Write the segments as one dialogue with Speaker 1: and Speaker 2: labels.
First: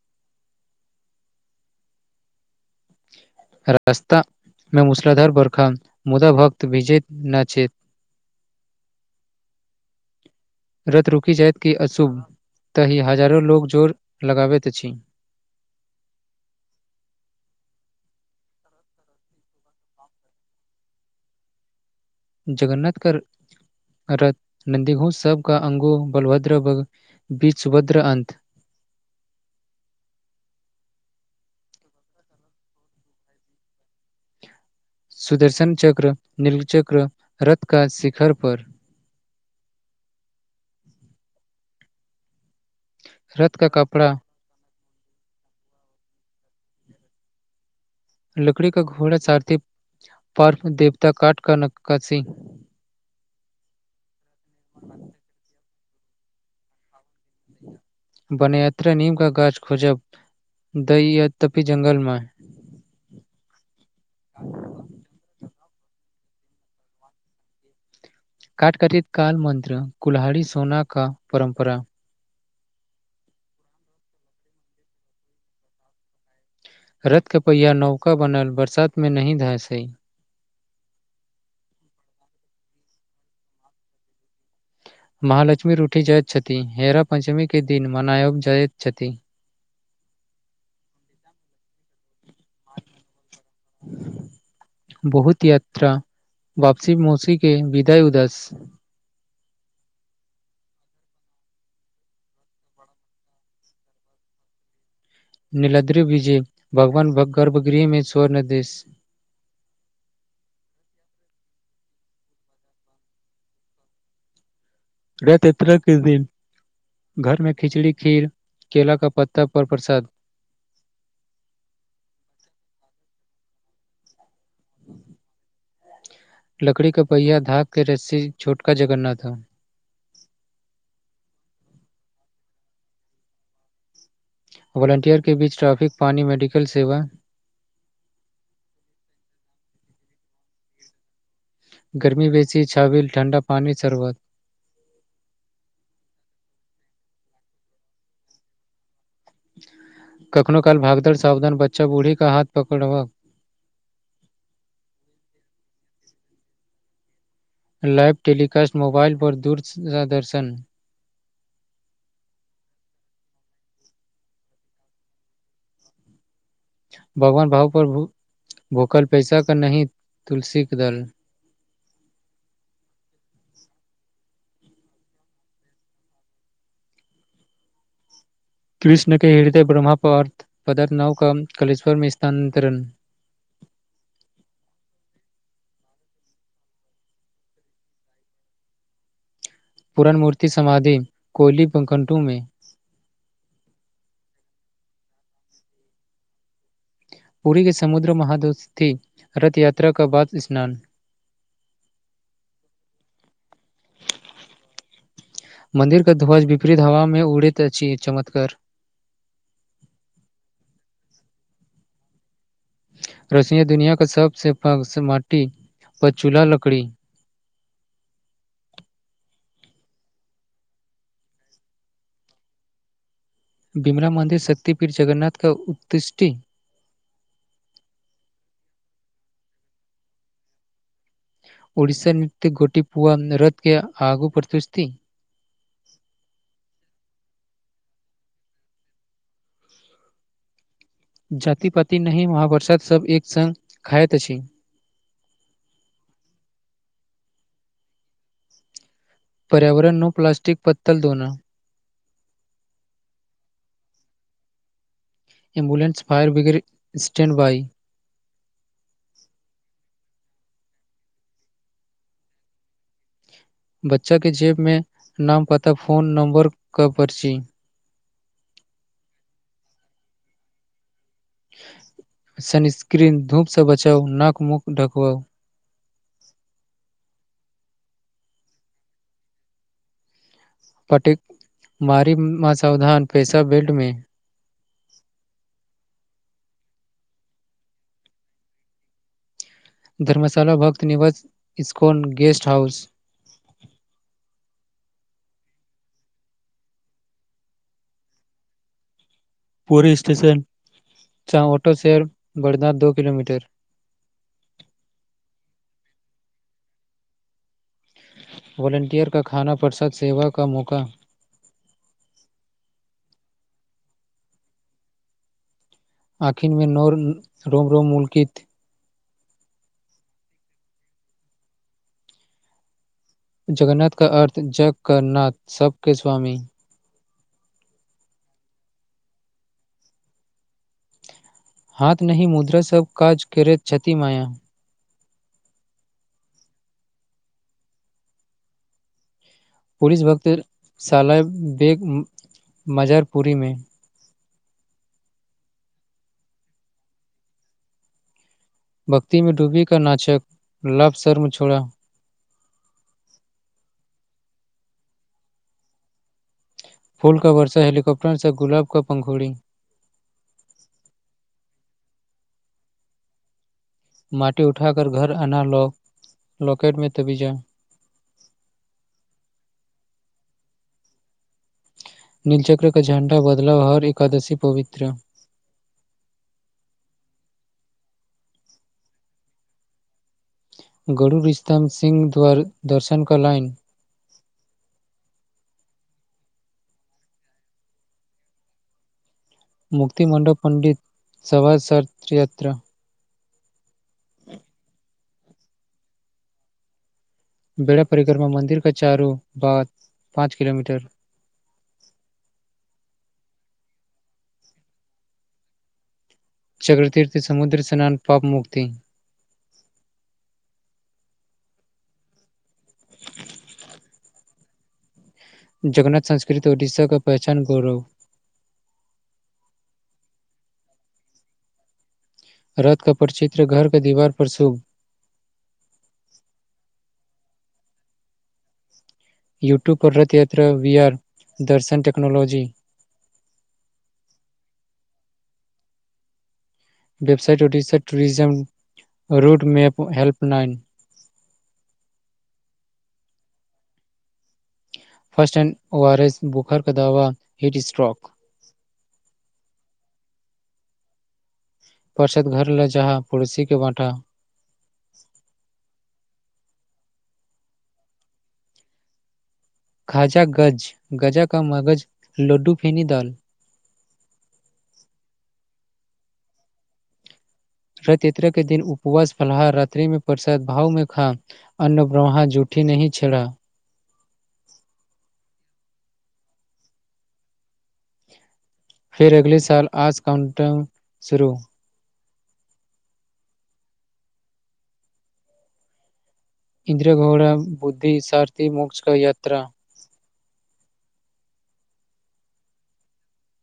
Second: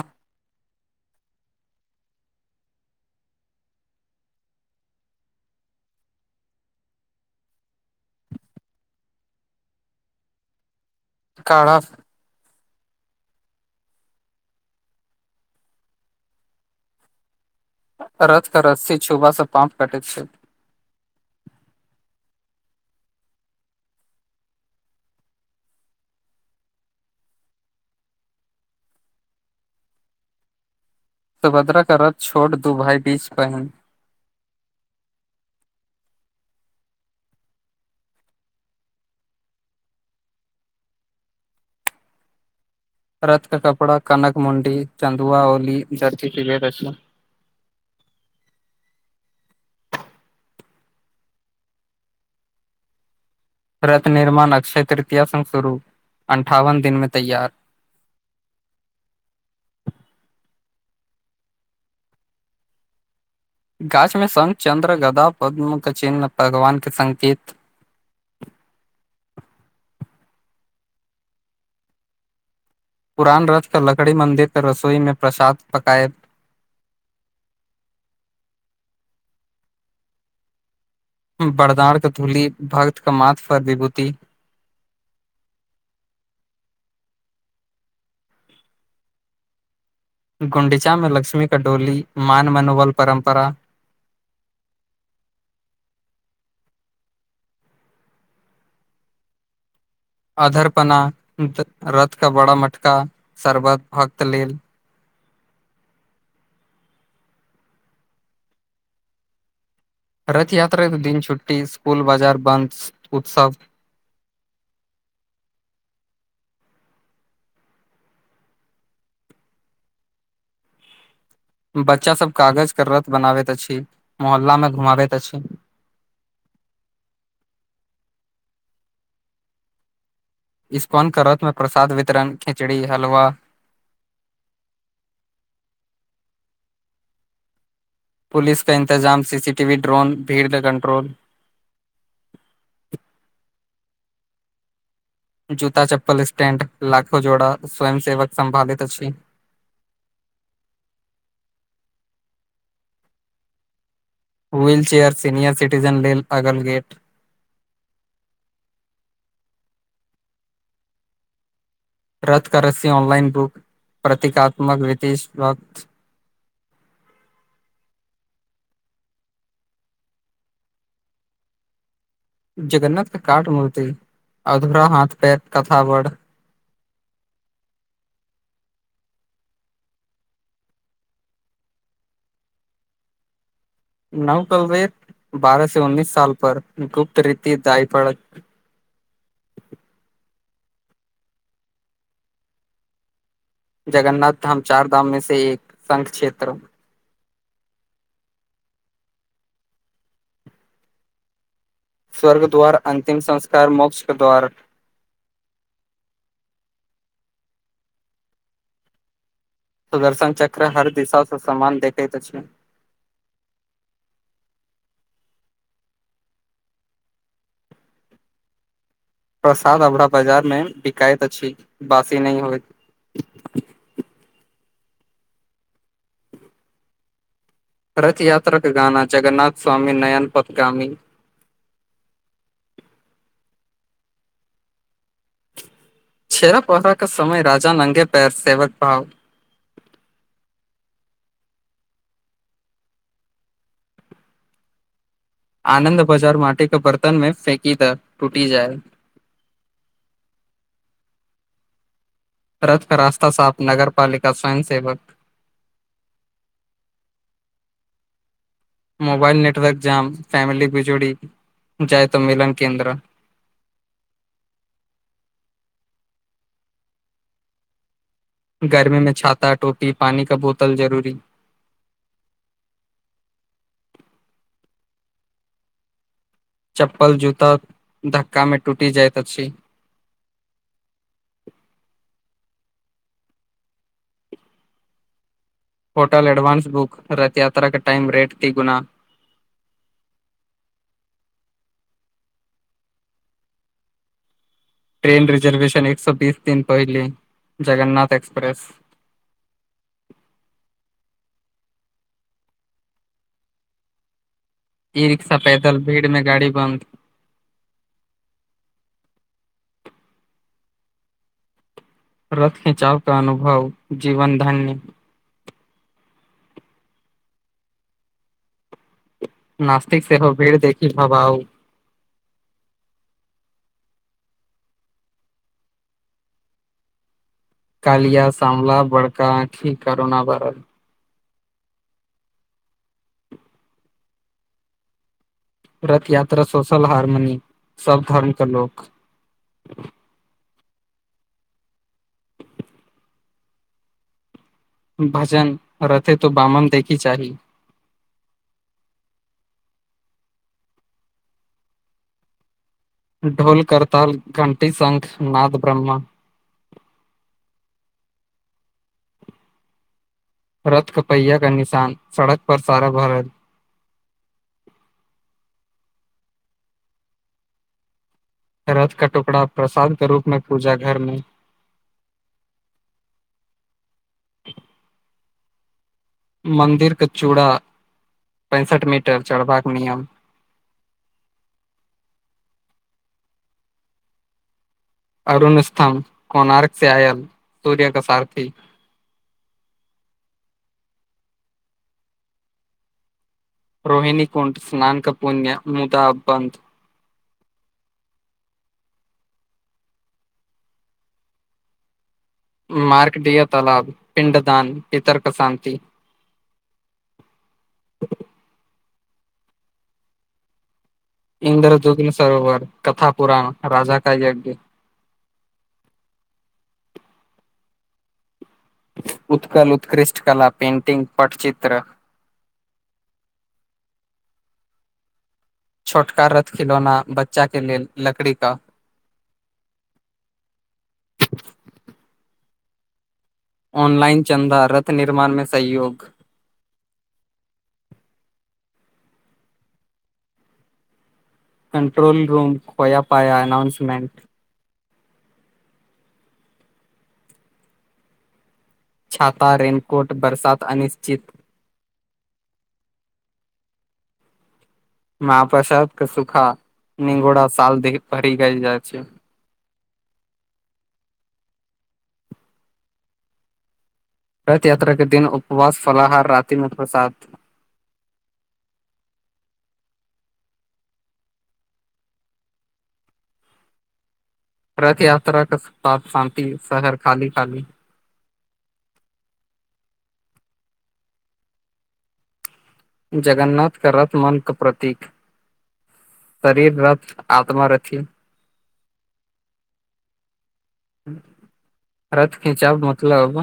Speaker 1: आ [inaudible]
Speaker 2: रस्ता मे मुसलाधार बरखा मुदा भक्त विजैत न छै
Speaker 1: [inaudible]
Speaker 2: रथ रूकी जाएत की
Speaker 1: काढ़ा
Speaker 2: अशुभ ताहि हजारो लोग जोर लगाबैत अछि
Speaker 1: [inaudible] रथक रस्सी छुब से पाप कटैत छै
Speaker 2: जगन्नाथ कर रत नन्दी घो सबग का अंगो बलभद्र बग बीच सुभद्र अन्त
Speaker 1: [inaudible] सभद्रा क रथ छोड़ दू भााय बीच बहिन
Speaker 2: सुदर्शन चक्र नीलचक्र रथ का शिखर पर
Speaker 1: [inaudible] रथ क कपड़ा कनक मण्डी चन्दुआ होली जर्ची फरस
Speaker 2: लकड़ी का घोड़ा चारती पार्फ मे देवता काट का नक्कासी
Speaker 1: रथ निर्माण अक्षय तृतीय संघ शुरू अन्ठावन दिनमे
Speaker 2: बन यात्रा नीम का गाछ खोजब दहि यद्दपी जंगलमे
Speaker 1: गाछ मे संग चंन्द्र गदा पद्म के चिन्ह भगवान के संकेत
Speaker 2: काटकटित काल मन्त्र कुल्हहारी सोना का परम्परा
Speaker 1: पुरान रथ पर लकड़ी मंन्दिर पर रसोई मे प्रसाद पकाए
Speaker 2: रथ के पहिया नवका बनल बरसात मे नहि धांसई
Speaker 1: बरदड़क धूली भगत का माथ फर विभूति [unintelligible]
Speaker 2: महालक्ष्मी रूठी जाइत छथि हेरा पंचमी के दिन मनायब जाइत छथि
Speaker 1: गुंडीचामे लक्ष्मी का डोली मान मनोबल परम्परा
Speaker 2: बहुत यात्रा वापसी मौसी के विदाय उदास
Speaker 1: अधर पना रथ का बड़ा मटका शर्बत भक्त लेल
Speaker 2: निलद्री विजय भगवान गर्भगृह मे स्वर्ण देेश
Speaker 1: रथ यात्रा दिन छुट्टी स्कुल बाजार बन्द उत्सव
Speaker 2: रथ यात्रा के दिन घरमे खिचड़ी खीर केेल का पत्ता पर प्रसाद
Speaker 1: बच्चासभ कागजके रथ बनाबैत अछि मोहल्लामे घुमाबैत अछि
Speaker 2: लकड़ी क पहियाा धाक के रस्सि छोटका जगन्नाथाम
Speaker 1: इपन क रथमे प्रसाद वितरण खिचड़ी हलवा
Speaker 2: वोलेंटियर के बीच ट्रैफिक पानी मेडिकल सेवा
Speaker 1: पुलिस क इन्तजाम C C T V drone भीड़ क कंट्रोल
Speaker 2: गरमी बेसी छाबील ठंडा पानी सरवत
Speaker 1: जूता चप्पल स्टैंड लाखो जोड़ा स्वयं सेवक संभालित अछि
Speaker 2: कखनो काल भागदड़ सावधान बच्चा बूढ़ी का हाथ पकड़ बाक
Speaker 1: व्हील चेयर सीनियर सिटीजन लेल अगल गेट
Speaker 2: लाइव टेलीकासट मोबाइल पर दूर आ दर्शन
Speaker 1: रथ क रस्सि ऑनलाइन बुक प्रतीकात्मक विति वक्त
Speaker 2: भगवान भाव पर भूखल पैसा क नहि तुलसी के दल
Speaker 1: [inaudible] जगन्नाथ काट मूर्ति अधूरा हाथ पैर कथा बढ़ [inaudible]
Speaker 2: कृष्ण के हृदय ब्रह्म पार्थ पदार नवक कलेश्वरमे स्थानानतरण
Speaker 1: [inaudible] नवकलवेर बारह से उन्नीस साल पर गुप्त रीति दाय पड़ [inaudible]
Speaker 2: पूरण मूर्ति समाधि कोली बाकंटुमि
Speaker 1: जगन्नाथ धाम चार धाम मे से एक संघ क्षेत्र
Speaker 2: पूरि के समुद्र महादोस्ती रथ यात्रा के बाद स्नान
Speaker 1: स्वर्गद्वार अंतिम संस्कार मोक्ष क द्वार
Speaker 2: मंन्दिर के ध्वज विपरीत हवा मे उड़ैत अछि चमतकर
Speaker 1: सुदर्शन चक्र हर दिशा से सम्मान देतेत अछि
Speaker 2: रशिया दुनिया के सबसे पास माटी ब चूला लकड़ी
Speaker 1: [inaudible] प्रसाद हमरा बाजारमे बिकाइत अछि बासी नहि होय
Speaker 2: कतिपीर जगन्नाथ का उत्तृष्टि
Speaker 1: रथ यात्रा के गाना जगन्नाथ स्वामी नयन पतगामी
Speaker 2: ओड़िसा नृते गोटी पुआ रथ के आगू पड़तुसती
Speaker 1: छेरा पोहरा का समय राजा नंगे पैर सेवक भाव [inaudible]
Speaker 2: जाति पाति नहि महाप्रसाद सब एक संग खाइत अछि
Speaker 1: आनंन्द बाजार माटि के बर्तन मे फेकी त टूटी जाय
Speaker 2: पर्यावरण नो प्लास्टिक पत्तल धोना
Speaker 1: रथ क रास्ता साफ नगरपालिका स्वयं सेवक
Speaker 2: एम्बलेंस फायर ब्रिगेड स्टैण्ड बई
Speaker 1: मोबाइल नेटवर्क जाम फैमिली बिजोड़ी जायत मिलन केन्द्र
Speaker 2: बच्चा के जेब मे नाम पता फोन नंबर क पर्ची
Speaker 1: गर्मी मे छाता टोपी पानी का बोतल जरूरी
Speaker 2: सनस्क्रीन धूपसँ बचाउ नाक मुक ढकवाउ
Speaker 1: चप्पल जूता धक्का मे टुटि जाइत अछि
Speaker 2: पटेक मारी माँ सावधान पैसा बेल्ट मे
Speaker 1: hotel advance book Rath Yatra के टाइम रेट ती गुना
Speaker 2: धर्मशााला भक्त निवास ISKCON guest house
Speaker 1: [inaudible] train reservation एक सौ बीस दिन पहिले जगन्नाथ एक्सप्रेस
Speaker 2: पूरी स्टेशन चा ऑटो शेयर बर्ना दो किलोमीटर
Speaker 1: ई रिक्शा पैदल भीड़मे गाड़ी बन्द
Speaker 2: वलंटियरका खाना प्रसाद सेवा का मौका
Speaker 1: रथ खिचाव का अनुभव जीवन धन्य
Speaker 2: आखिरमे नर रोम रोम मुल्कित
Speaker 1: नास्तिक सेहो भीड़ देखि भबा आउ
Speaker 2: जगन्नाथ का अर्थ जग कर नथ सबके स्वामी
Speaker 1: कलिया सामला बड़का आंखि करोना भरल
Speaker 2: हाथ नहि मुद्रा सब काज करे क्षति माया
Speaker 1: रथ यात्रा सोशल हारमोनी सब धर्म के लोक
Speaker 2: पुलिस वक्त साल बग मजारपुरी मे
Speaker 1: भजन रथे तो बामन देखी चाही
Speaker 2: भक्ति मे डूबी का नाचक लभ शर्म छोड़ा
Speaker 1: ढोल करताल घंटी संघ नाद ब्रह्म
Speaker 2: फूल का वर्षा हेेलीकॉप्टरसँ गुलाब का पंखोड़ी
Speaker 1: रथ का पहिया का निशान सड़क पर सारा भरल
Speaker 2: अनालॉक लकेटमे तबि जा
Speaker 1: रथ का टुकड़ा प्रसाद के रूप में पूजा घरमे
Speaker 2: नीलचक्र का झण्डा बदलाव हर एकादशी पवित्र
Speaker 1: मन्दिरके चूड़ा पैंसठ मीटर चढ़बाक नियम
Speaker 2: गरू रिसताम सिंह द्वार दर्शनक लाइन
Speaker 1: अरुण स्तम्भ कोणार्कसे आयल सूर्यक सारथी
Speaker 2: मुक्ति मंडप पंडित सवाज शारथ यात्रा
Speaker 1: रोहिणी कुंट स्नाानक पुण्य मुदा अब बन्द
Speaker 2: बेड़ा परिकरमा मन्दिरके चारू ओर बाद पाँच किलोमीटर
Speaker 1: [inaudible] मार्कडिय तालाब पिंडदान पितरक शांति
Speaker 2: चक्रतीर्थ समुद्र स्नान पाप मुक्ति
Speaker 1: इन्द्रदुग्न सरोवर कथा पुराण राजा का यज्ञ
Speaker 2: जगन्नाथ संस्कृत उड़ीसाक पहचान गौरव
Speaker 1: उत्कल उत्कृष्ट कला पेन्टिंग पटचित्र
Speaker 2: रथ का परचित्र घरके दीवार पर शुभ
Speaker 1: छोटका रथ खिलौना बच्चा के लेल लकड़ी का
Speaker 2: यूट्यूब पर रथ यात्रा वीआर दर्शन टेक्नोलॉजी
Speaker 1: ऑनलाइन चन्दा रथ निर्माण में सहियोग
Speaker 2: वेबसाट उडीसेट tourism route map help line
Speaker 1: control room खोया पाया announcement
Speaker 2: first and O R S बुखारक दवा हिट स्ट्रॉक
Speaker 1: छाता रेनकोट बरसात अनिश्चित
Speaker 2: पर्सद घर लौ जहाँ पड़ोसी के बाँटा
Speaker 1: महप्रसाद के सुखा न घोड़ा साल भरि गइ जाइ छै
Speaker 2: खाजा गज़ गजा का मगज़ लुड्डूफेनी दाल
Speaker 1: रथ यात्रा के दिन उपवास फलाहार रातिमे प्रसाद
Speaker 2: रथ यात्रा के दिन उपवास फलाहार रातिमे प्रसाद भाव में खा अन्न ब्रह्म जुट पठी नहि छला
Speaker 1: [inaudible] यात्रा के साथ शान्ति शहर खाली खाली
Speaker 2: फिर अगले साल आज काउंटन शुरू
Speaker 1: जगन्नाथ क रथ मन क प्रतीक शरीर
Speaker 2: इन्द्र
Speaker 1: रथ
Speaker 2: घौड़ा
Speaker 1: आत्मा
Speaker 2: बुद्धि
Speaker 1: रथी
Speaker 2: सार्थी मोझ क यात्रा
Speaker 1: रथ खिचाब मतलब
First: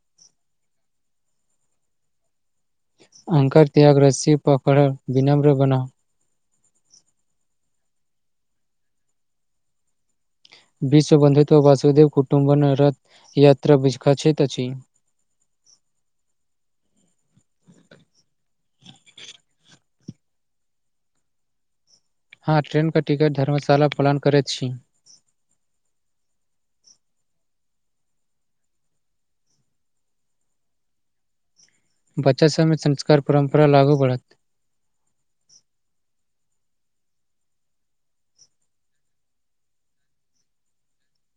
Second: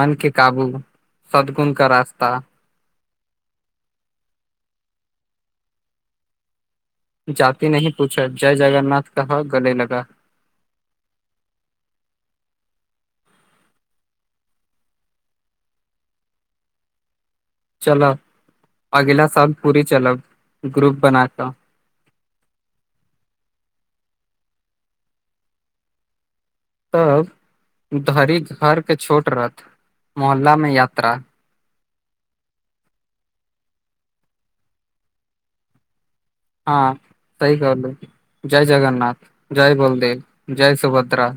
Speaker 1: मन के काबु सदगुण का रास्ता
Speaker 2: अहंकार त्याग रस्सि पकड़ विनम्र बनाउ
Speaker 1: जाति नहि पूछा जय जगन्नाथ कहअ गले लगा
Speaker 2: विश्व बन्धुत्व वासुदेव कुटुंब रथ याता विछ काछैत अछि
Speaker 1: [inaudible] चल अगिला साल पूरी चलब ग्रुप बना क
Speaker 2: हँ ट्रेन के टिकट धर्मशाला पलान करैत छी
Speaker 1: तब धरिक हर के छोट रथ मोहल्ला मे यात्रा
Speaker 2: बच्चा सभमे संस्कार परम्परा लागू बढ़त
Speaker 1: हँ सही कहलु जय जगन्नाथ जय बलदेव जय सुभद्रा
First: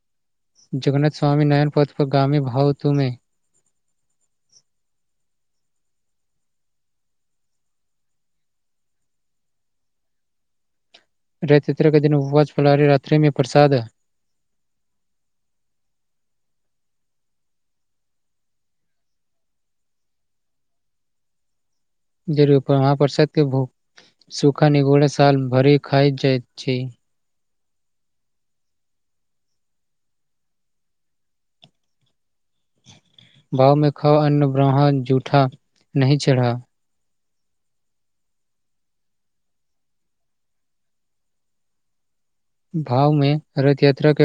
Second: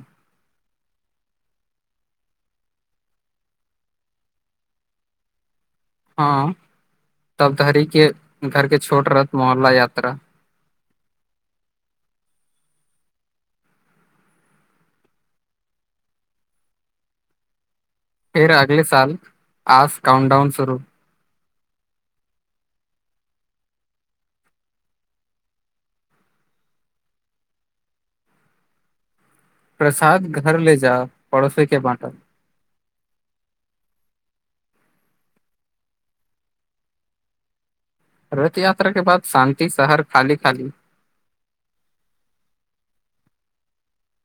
Speaker 2: जगन्नाथ स्वामी नयन पथ पर गामी भााव तुमे
Speaker 1: हँ तब धरी के घरके छोट रथ मोहल्ला यात्रा
Speaker 2: रथ यात्रा के दिन उपवास फलहारी रात्रि मे प्रसाद
Speaker 1: फिर अगले साल आज काउनडाउन शुरू
Speaker 2: जरूरपर महापसाद के भोग सुखा निगोरा साल भरी खाय जाइत छै
Speaker 1: प्रसाद घर ले जा पड़ोसी के बाँटअ
Speaker 2: भावमे खाव अन्न ब्राह्मण जूठा नहि चढ़ा
Speaker 1: रथ याता के बाद शान्ति शहर खाली खाली
Speaker 2: भाव मे रथ यात्रा के